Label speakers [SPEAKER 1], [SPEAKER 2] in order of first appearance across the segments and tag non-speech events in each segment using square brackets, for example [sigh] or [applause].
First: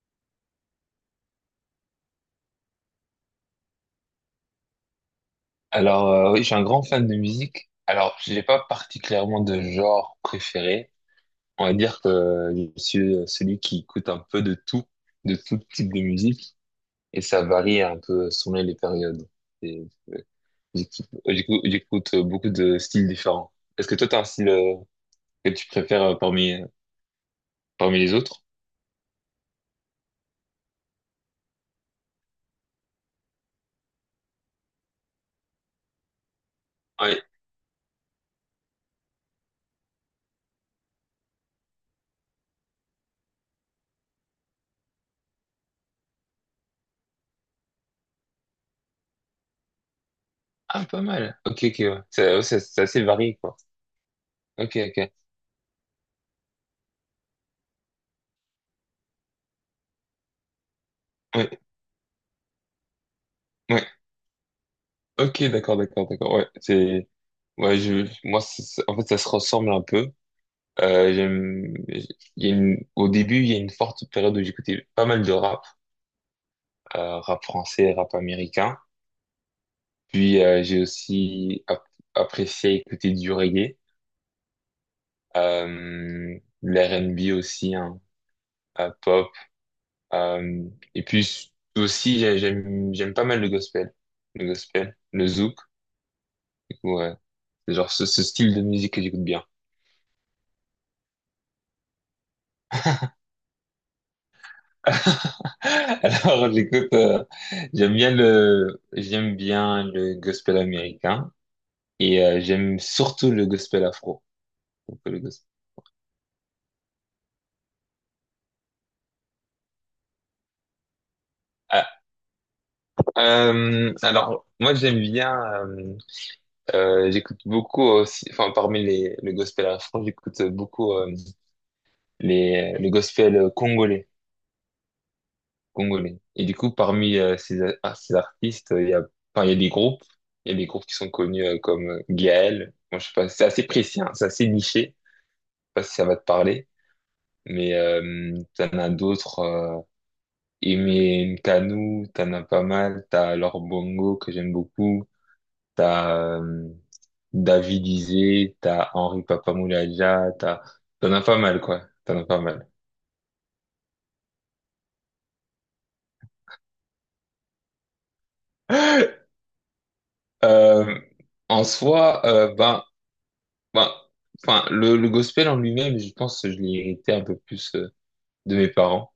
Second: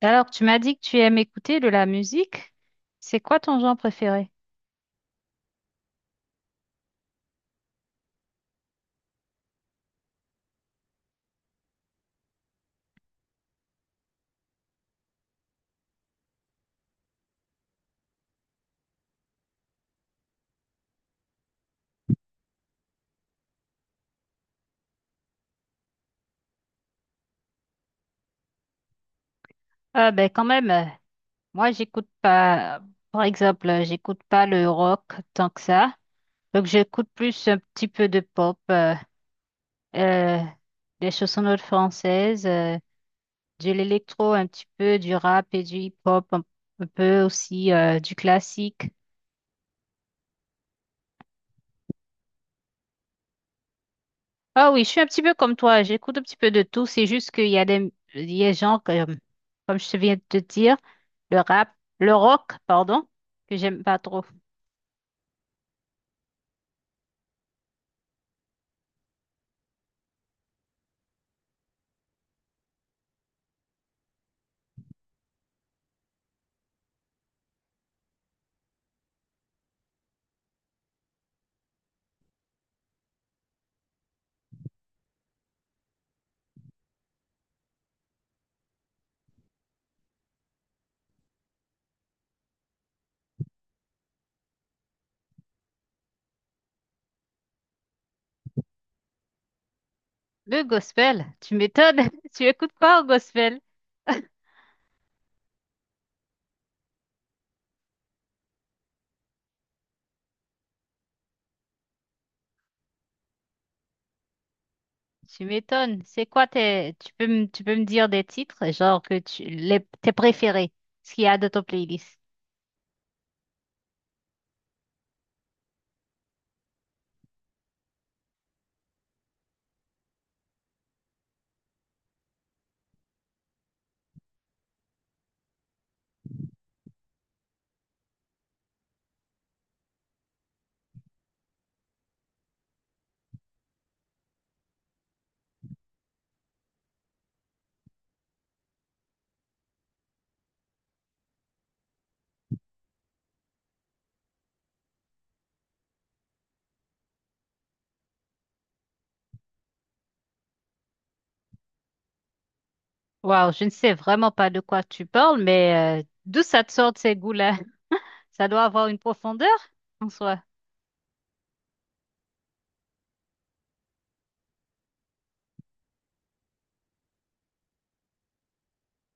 [SPEAKER 1] Alors, tu m'as dit que tu aimes écouter de la musique. C'est quoi ton genre préféré?
[SPEAKER 2] Alors, oui, je suis un grand fan de musique. Alors, je n'ai pas particulièrement de genre préféré. On va dire que je suis celui qui écoute un peu de tout type de musique, et ça varie un peu selon les périodes. Et, j'écoute beaucoup de styles différents. Est-ce que toi, tu as un style que tu préfères parmi les autres?
[SPEAKER 1] Ah ben quand même, moi j'écoute pas, par exemple, j'écoute pas le rock tant que ça. Donc j'écoute
[SPEAKER 2] Oui.
[SPEAKER 1] plus un petit peu de pop, euh, des chansonnettes françaises, de l'électro un petit peu, du rap et du hip-hop, un peu aussi du classique.
[SPEAKER 2] Ah, pas mal. Ok, ok, ouais. C'est ouais, c'est assez varié, quoi.
[SPEAKER 1] Ah
[SPEAKER 2] Ok,
[SPEAKER 1] oui, je suis un
[SPEAKER 2] ok.
[SPEAKER 1] petit peu comme toi, j'écoute un petit peu de tout, c'est juste qu'il y a des, il y a des gens comme, comme je viens de te dire, le
[SPEAKER 2] Ouais,
[SPEAKER 1] rap, le rock, pardon, que j'aime
[SPEAKER 2] ouais.
[SPEAKER 1] pas trop.
[SPEAKER 2] Ok, d'accord, d'accord, d'accord. Ouais, c'est, ouais, je, moi, en fait, ça se ressemble un peu. J'aime, il y a une, au début, il y a une forte période où j'écoutais pas mal de rap, rap français, rap américain. Puis, j'ai aussi apprécié écouter du reggae, euh, l'R&B aussi, hein, pop. Euh, et puis aussi, j'aime pas mal le gospel, le gospel, le zouk. Du coup, ouais, c'est genre ce style de musique que j'écoute bien.
[SPEAKER 1] Le gospel, tu m'étonnes, [laughs] tu écoutes quoi au gospel?
[SPEAKER 2] [laughs] Alors, j'aime bien le gospel américain et j'aime surtout le gospel afro. Donc, le
[SPEAKER 1] Tu
[SPEAKER 2] gospel-
[SPEAKER 1] m'étonnes, tu peux tu peux me dire des titres, genre tes préférés, ce qu'il y a de ton
[SPEAKER 2] Ah,
[SPEAKER 1] playlist.
[SPEAKER 2] alors, moi, j'aime bien, euh, j'écoute beaucoup aussi, enfin, parmi le gospel afro, j'écoute beaucoup le gospel congolais, congolais. Et du coup, parmi ces artistes, il y a des groupes, il y a des groupes qui sont connus comme Gaël. Moi, je sais pas, c'est assez précis, hein, c'est assez niché. Pas si ça va te parler, mais t'en as d'autres. Aimé Nkanu, t'en as pas mal. T'as Laure Bongo que j'aime beaucoup. T'as David Isé, t'as Henri Papamoulaja, t'en as pas mal quoi. T'en as pas mal.
[SPEAKER 1] Waouh, je ne sais vraiment pas de quoi tu parles, mais d'où ça te sort de ces goûts-là? [laughs] Ça doit avoir une
[SPEAKER 2] [gasps]
[SPEAKER 1] profondeur en soi.
[SPEAKER 2] Euh, En soi, ben, ben, enfin, le gospel en lui-même, je pense que je l'ai hérité un peu plus de mes parents.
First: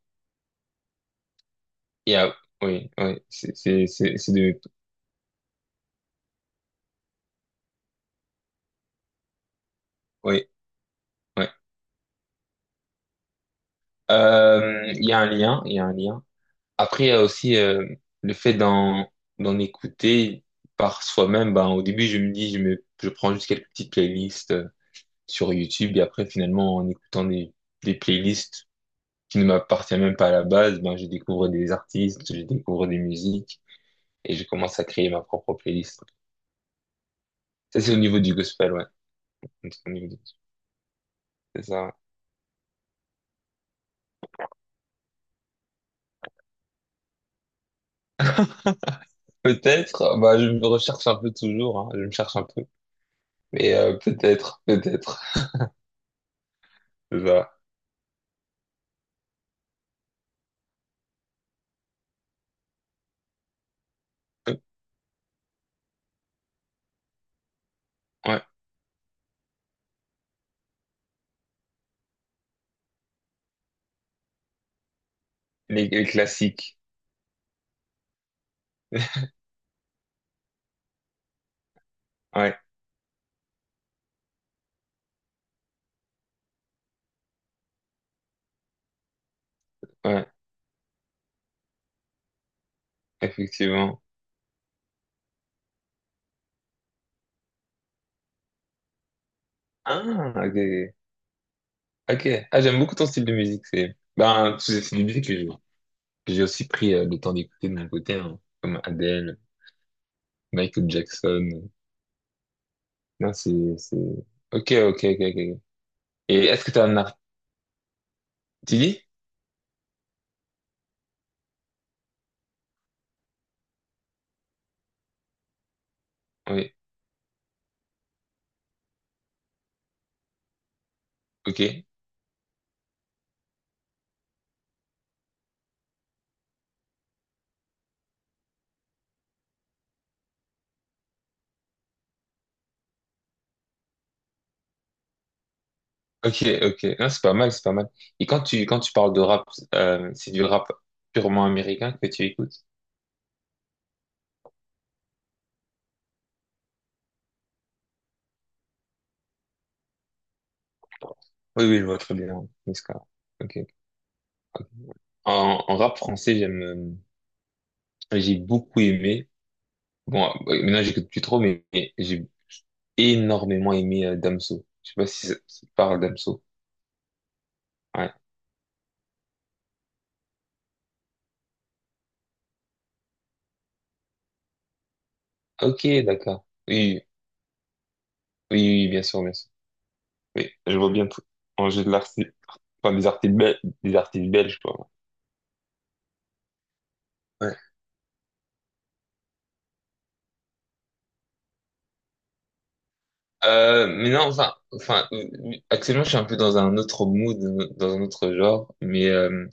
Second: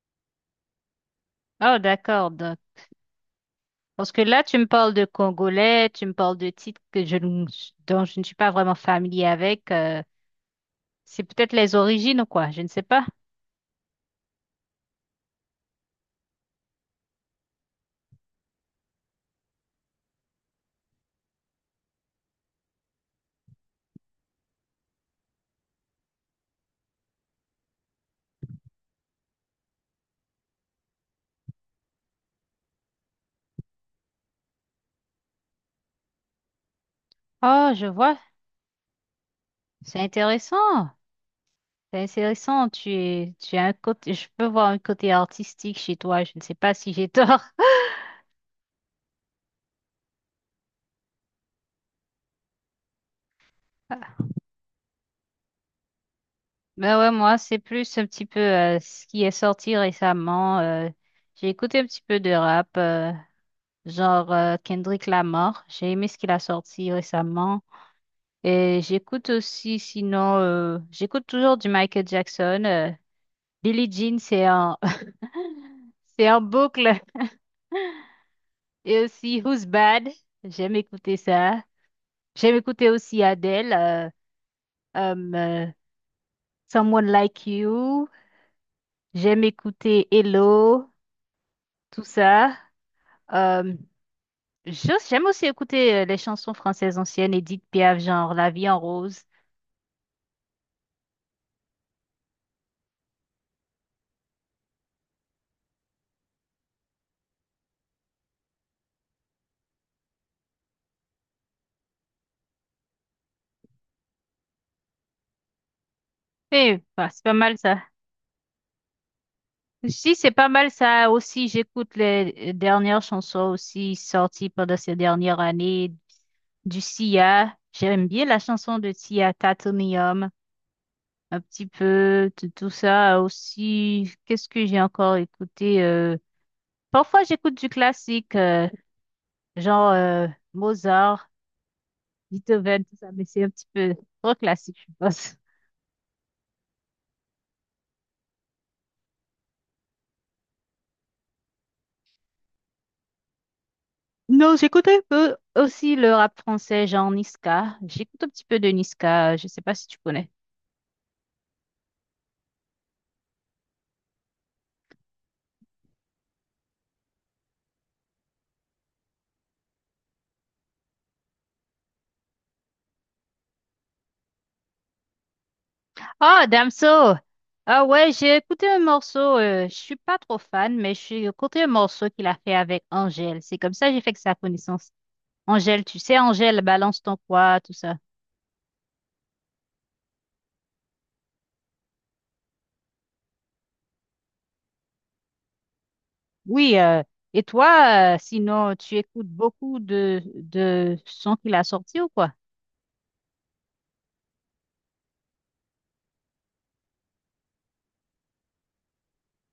[SPEAKER 1] Oh,
[SPEAKER 2] Et ah,
[SPEAKER 1] d'accord.
[SPEAKER 2] oui, oui, c'est c'est
[SPEAKER 1] Parce
[SPEAKER 2] c'est
[SPEAKER 1] que
[SPEAKER 2] c'est de
[SPEAKER 1] là, tu
[SPEAKER 2] mes.
[SPEAKER 1] me parles de Congolais, tu me parles de titres que je, ne- dont je ne suis pas vraiment familier avec.
[SPEAKER 2] Oui.
[SPEAKER 1] C'est
[SPEAKER 2] Ouais.
[SPEAKER 1] peut-être les origines ou quoi, je ne sais pas.
[SPEAKER 2] Il y a un lien, il y a un lien. Après, il y a aussi le fait d'en écouter par soi-même. Ben, au début, je me dis, je me, je prends juste quelques petites playlists sur YouTube et après, finalement, en écoutant des playlists qui ne m'appartiennent même pas à la base, ben, je découvre des artistes, je découvre des musiques et je commence à créer ma propre playlist.
[SPEAKER 1] Oh,
[SPEAKER 2] Ça,
[SPEAKER 1] je
[SPEAKER 2] c'est au
[SPEAKER 1] vois,
[SPEAKER 2] niveau du gospel, ouais. C'est Au
[SPEAKER 1] c'est
[SPEAKER 2] niveau du-
[SPEAKER 1] intéressant.
[SPEAKER 2] C'est ça. Ouais.
[SPEAKER 1] C'est intéressant, tu as un côté, je peux voir un côté artistique chez toi, je ne sais pas si j'ai tort.
[SPEAKER 2] Peut-être, bah, je me recherche un peu toujours, hein, je me cherche un peu, mais
[SPEAKER 1] [laughs]
[SPEAKER 2] peut-être, peut-être.
[SPEAKER 1] Ben ouais,
[SPEAKER 2] C'est
[SPEAKER 1] moi,
[SPEAKER 2] ça.
[SPEAKER 1] c'est plus un petit peu ce qui est sorti récemment. J'ai écouté un petit peu de rap, genre Kendrick Lamar. J'ai aimé ce qu'il a sorti récemment.
[SPEAKER 2] Ouais,
[SPEAKER 1] Et j'écoute aussi, sinon, j'écoute toujours du Michael Jackson. Billie Jean,
[SPEAKER 2] les
[SPEAKER 1] [laughs] c'est en
[SPEAKER 2] classiques.
[SPEAKER 1] boucle. Et
[SPEAKER 2] [laughs]
[SPEAKER 1] aussi Who's Bad. J'aime écouter ça. J'aime
[SPEAKER 2] Ouais,
[SPEAKER 1] écouter aussi Adele, um, euh, Someone Like You. J'aime écouter
[SPEAKER 2] ouais,
[SPEAKER 1] Hello, tout ça. Euh,
[SPEAKER 2] effectivement.
[SPEAKER 1] j'aime aussi écouter les chansons françaises anciennes, Edith Piaf, genre La vie en rose.
[SPEAKER 2] Ah, ok. Ok. Ah, j'aime beaucoup ton style de musique. C'est ben, c'est des musiques que j'ai aussi pris le temps d'écouter de mon côté, hein, comme Adele, Michael Jackson. Non, Ok, ok, ok, ok. Et est-ce que
[SPEAKER 1] Et
[SPEAKER 2] t'as un
[SPEAKER 1] bah,
[SPEAKER 2] art...
[SPEAKER 1] c'est pas mal ça.
[SPEAKER 2] Tu dis?
[SPEAKER 1] Si, c'est pas mal ça aussi. J'écoute les dernières chansons aussi sorties pendant ces dernières années
[SPEAKER 2] Oui.
[SPEAKER 1] du Sia. J'aime bien la chanson de Sia, Titanium, un
[SPEAKER 2] Ok.
[SPEAKER 1] petit peu tout tout ça aussi. Qu'est-ce que j'ai encore écouté? Parfois, j'écoute du classique, genre Mozart, Beethoven, tout ça, mais c'est un petit peu trop classique, je pense.
[SPEAKER 2] Ok, ok. Non, c'est pas mal, c'est pas mal. Et quand tu parles de rap, c'est du rap purement américain que tu écoutes?
[SPEAKER 1] Non, j'écoute un peu aussi le rap français, genre Niska. J'écoute un petit peu de Niska. Je sais pas si tu connais.
[SPEAKER 2] Oui, oui, je vois très bien. Niska. Ok. En rap français, j'ai beaucoup aimé. Bon, maintenant j'écoute plus trop, mais j'ai énormément aimé Damso. Je sais pas si ça te parle Damso.
[SPEAKER 1] Oh, Damso! Ah ouais,
[SPEAKER 2] Ouais.
[SPEAKER 1] j'ai écouté un morceau, je suis pas trop fan, mais j'ai écouté un morceau qu'il a fait avec Angèle. C'est comme ça que j'ai fait que sa connaissance. Angèle,
[SPEAKER 2] Ok,
[SPEAKER 1] tu sais,
[SPEAKER 2] d'accord.
[SPEAKER 1] Angèle, balance
[SPEAKER 2] Oui,
[SPEAKER 1] ton poids, tout ça.
[SPEAKER 2] oui, oui, oui, bien sûr, bien sûr. Oui, je vois bien tout. En jeu de l'artiste, enfin, des artistes belges, quoi.
[SPEAKER 1] Oui, euh, et
[SPEAKER 2] Ouais.
[SPEAKER 1] toi, euh, sinon, tu écoutes beaucoup de sons qu'il a sortis ou quoi?
[SPEAKER 2] Mais non, enfin, actuellement, je suis un peu dans un autre mood, dans un autre genre, mais euh,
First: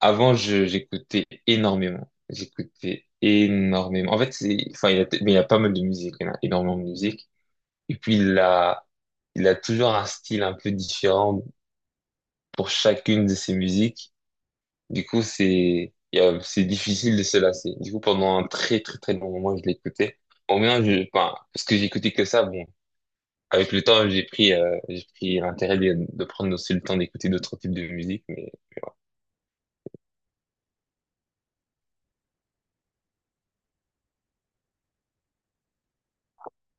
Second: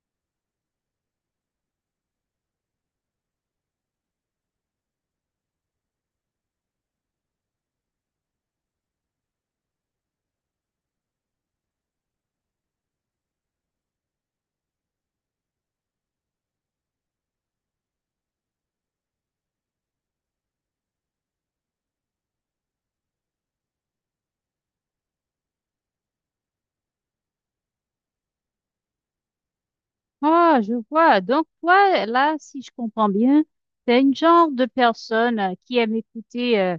[SPEAKER 2] Avant, je, j'écoutais énormément. J'écoutais énormément. En fait, c'est, enfin, il y a, mais il y a pas mal de musique. Il y en a énormément de musique. Et puis, il a toujours un style un peu différent pour chacune de ses musiques. Du coup, c'est, il y a- c'est difficile de se lasser. Du coup, pendant un très, très, très long moment, je l'écoutais. Au moins, enfin, parce que j'écoutais que ça, bon. Avec le temps, j'ai pris l'intérêt de prendre aussi le temps d'écouter d'autres types de musique, mais,
[SPEAKER 1] Ah je vois. Donc, toi, là, si je comprends bien, t'es une genre de personne qui aime écouter euh,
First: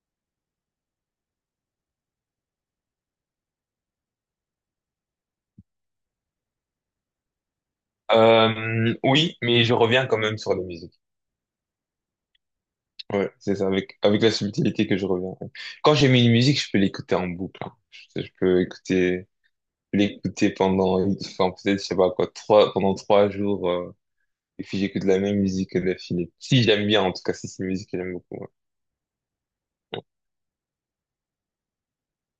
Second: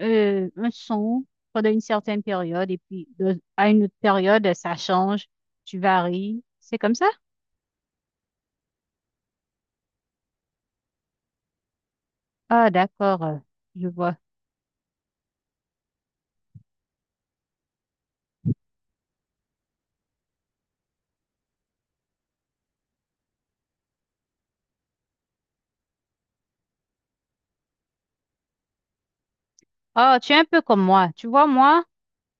[SPEAKER 1] euh, un son pendant une certaine période et puis à une autre période, ça change, tu varies. C'est comme ça?
[SPEAKER 2] oui, mais je reviens quand même sur les musiques.
[SPEAKER 1] Ah, d'accord,
[SPEAKER 2] Ouais, c'est ça,
[SPEAKER 1] je
[SPEAKER 2] avec,
[SPEAKER 1] vois.
[SPEAKER 2] avec la subtilité que je reviens. Quand j'ai mis une musique, je peux l'écouter en boucle, hein. Je peux l'écouter pendant, enfin, peut-être, je sais pas quoi, pendant 3 jours, et puis j'écoute la même musique d'affilée. Si j'aime bien, en tout cas, si c'est une musique que j'aime beaucoup. Ouais,
[SPEAKER 1] Ah, tu es un peu comme moi. Tu vois, moi,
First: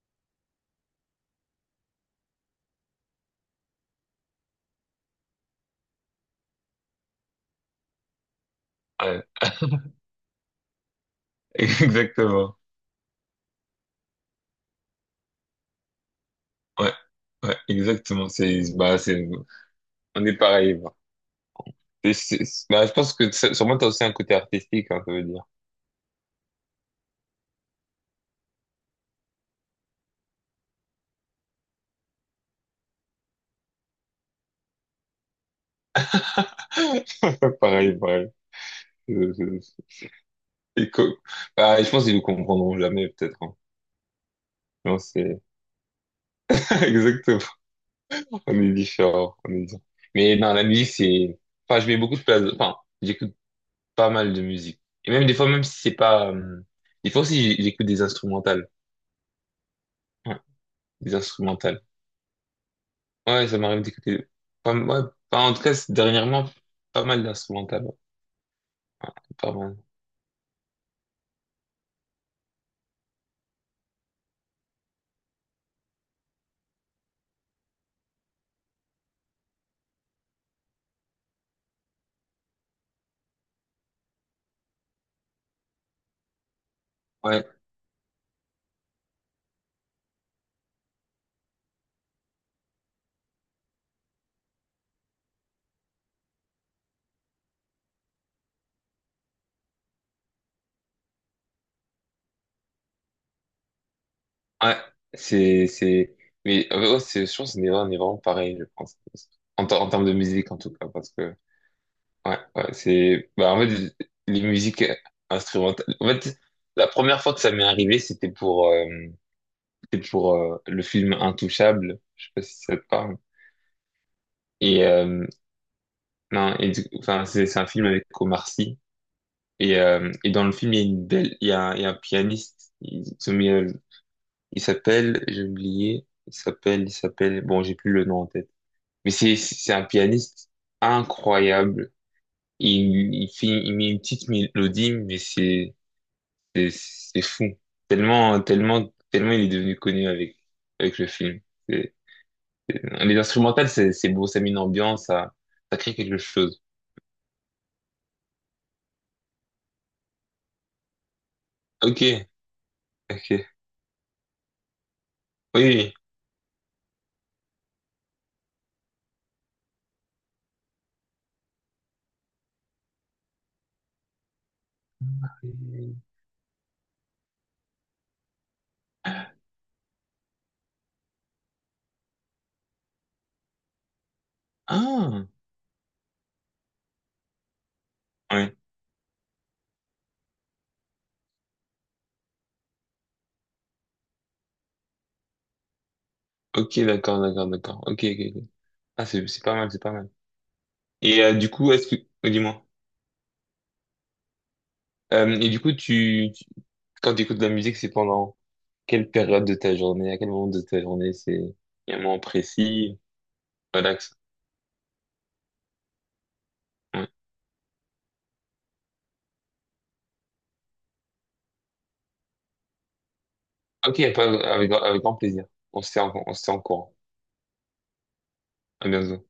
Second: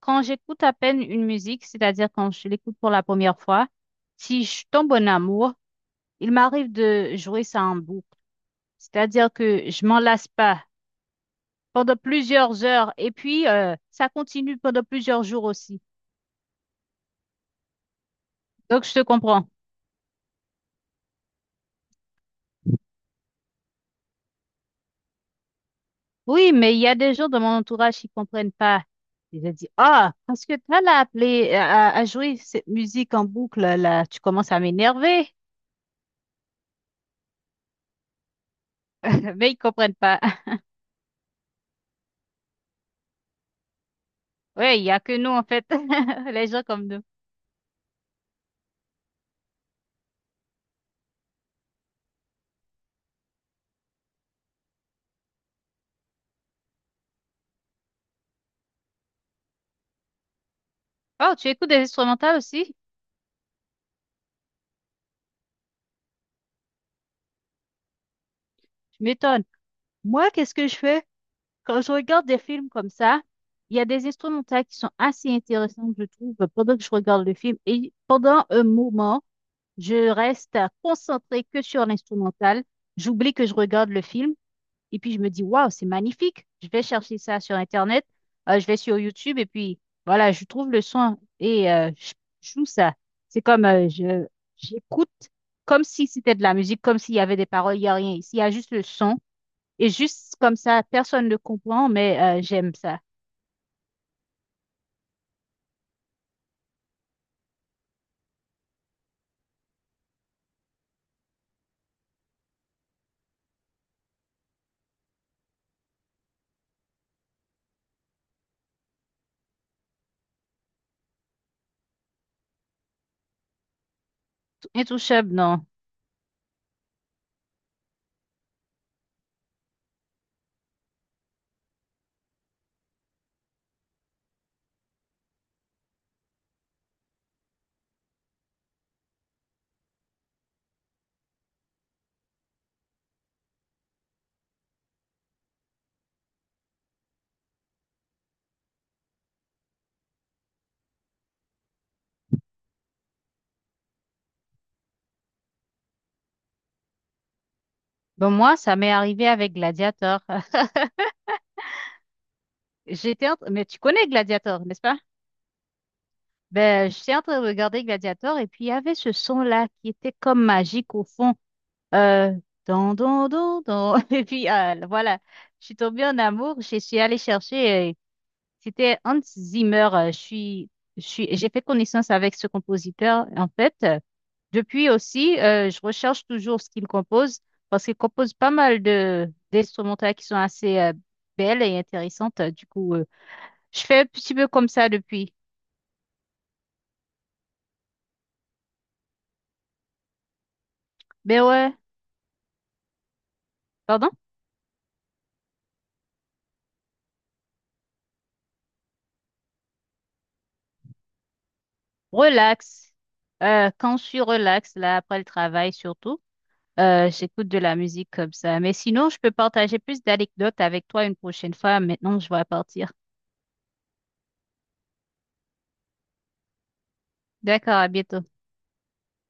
[SPEAKER 1] quand j'écoute à peine une musique, c'est-à-dire quand je l'écoute pour la première fois, si je tombe en bon amour, il m'arrive de jouer ça en boucle.
[SPEAKER 2] ouais,
[SPEAKER 1] C'est-à-dire que je m'en lasse pas
[SPEAKER 2] [laughs]
[SPEAKER 1] pendant
[SPEAKER 2] exactement.
[SPEAKER 1] plusieurs heures et puis ça continue pendant plusieurs jours aussi.
[SPEAKER 2] Ouais, ouais, exactement.
[SPEAKER 1] Donc, je te comprends.
[SPEAKER 2] On est pareil, bah. Bah, je pense sûrement t'as aussi un côté artistique, hein, ça veut dire.
[SPEAKER 1] Oui, mais il y a des gens dans mon entourage qui comprennent pas. Ils ont dit, ah, parce que tu l'as appelé à jouer cette musique en boucle, là, tu commences à m'énerver.
[SPEAKER 2] [laughs] Pareil, pareil. Je-
[SPEAKER 1] [laughs] Mais ils
[SPEAKER 2] je-
[SPEAKER 1] comprennent pas. [laughs]
[SPEAKER 2] et co- Bah, je pense qu'ils ne comprendront jamais, peut-être, hein.
[SPEAKER 1] Ouais, il y
[SPEAKER 2] Non,
[SPEAKER 1] a que nous, en fait, [laughs] les gens
[SPEAKER 2] [laughs]
[SPEAKER 1] comme nous.
[SPEAKER 2] Exactement, on est différents, on est différents. Mais non, la musique, Enfin, je mets beaucoup de place. Enfin, j'écoute pas mal de musique. Et même des fois, même si c'est pas... des fois aussi, j'écoute des instrumentales. Ouais, des
[SPEAKER 1] Oh, tu écoutes des
[SPEAKER 2] instrumentales.
[SPEAKER 1] instrumentales aussi?
[SPEAKER 2] Ouais, ça m'arrive d'écouter... Pas... ouais, enfin, en tout cas, dernièrement, pas mal d'instrumentales, ouais.
[SPEAKER 1] Tu m'étonnes.
[SPEAKER 2] Pas mal.
[SPEAKER 1] Moi, qu'est-ce que je fais? Quand je regarde des films comme ça, il y a des instrumentales qui sont assez intéressantes, je trouve, pendant que je regarde le film. Et pendant un moment, je reste concentrée que sur l'instrumental. J'oublie que je regarde le film. Et puis je me dis, waouh, c'est magnifique. Je vais chercher ça
[SPEAKER 2] Ouais,
[SPEAKER 1] sur Internet, je vais sur YouTube et puis voilà, je trouve le son et je joue ça. C'est comme je j'écoute comme si c'était de la musique, comme s'il y avait des paroles, il n'y a rien ici, il y a juste le son. Et juste comme ça, personne ne comprend, mais j'aime ça.
[SPEAKER 2] ouais, c'est... c'est... mais ouais, je pense qu'on est vraiment pareil, je pense. En termes de musique, en tout cas, parce que. Ouais, ouais, c'est, bah, en fait, les musiques instrumentales. En fait, la première fois que ça m'est arrivé, c'était pour le film Intouchable. Je sais pas si ça te parle. Et,
[SPEAKER 1] Intouchable, non.
[SPEAKER 2] non, enfin, c'est un film avec Omar Sy. Et dans le film, il y a une belle, il y a, un- il y a un pianiste. Il s'appelle, j'ai oublié, il s'appelle, bon, j'ai plus le nom en tête. Mais c'est un pianiste incroyable. Il met une petite mélodie, mais c'est fou. Tellement, tellement, tellement il est devenu connu avec le film. C'est- Les instrumentales, c'est beau, ça met une ambiance, ça crée quelque chose.
[SPEAKER 1] Bon, moi, ça m'est arrivé avec Gladiator. [laughs]
[SPEAKER 2] Ok, ok.
[SPEAKER 1] Mais tu connais Gladiator, n'est-ce pas?
[SPEAKER 2] Oui,
[SPEAKER 1] Ben, j'étais en train de regarder Gladiator et puis il y avait ce son-là qui était comme magique au fond. Euh, don, don, don, don. [laughs] Et puis, voilà, je suis
[SPEAKER 2] oui.
[SPEAKER 1] tombée en amour. Je suis allée chercher, c'était Hans Zimmer. J'ai fait connaissance avec ce compositeur. En fait, euh, depuis
[SPEAKER 2] Ah,
[SPEAKER 1] aussi, euh, je recherche toujours ce qu'il compose parce qu'il compose pas
[SPEAKER 2] ouais.
[SPEAKER 1] mal de d'instrumentales qui sont assez belles et intéressantes. Du coup, je fais un petit peu comme ça depuis.
[SPEAKER 2] Ok, d'accord, d'accord, d'accord. Ok, ok, ok. Ah, c'est pas mal, c'est pas mal. Et
[SPEAKER 1] Mais
[SPEAKER 2] du
[SPEAKER 1] ouais,
[SPEAKER 2] coup, est-ce que. Oh, dis-moi.
[SPEAKER 1] pardon?
[SPEAKER 2] Et du coup, quand tu écoutes de la musique, c'est pendant quelle période de ta journée, à quel moment de ta journée, c'est il y a un moment
[SPEAKER 1] Relax.
[SPEAKER 2] précis,
[SPEAKER 1] Quand je
[SPEAKER 2] relax.
[SPEAKER 1] suis relax, là, après le travail surtout.
[SPEAKER 2] Ouais.
[SPEAKER 1] J'écoute de la musique comme ça. Mais sinon, je peux partager plus d'anecdotes avec toi une prochaine fois. Maintenant, je vais partir.
[SPEAKER 2] Ok, avec grand plaisir. On se tient en courant.
[SPEAKER 1] D'accord, à bientôt.
[SPEAKER 2] À bientôt.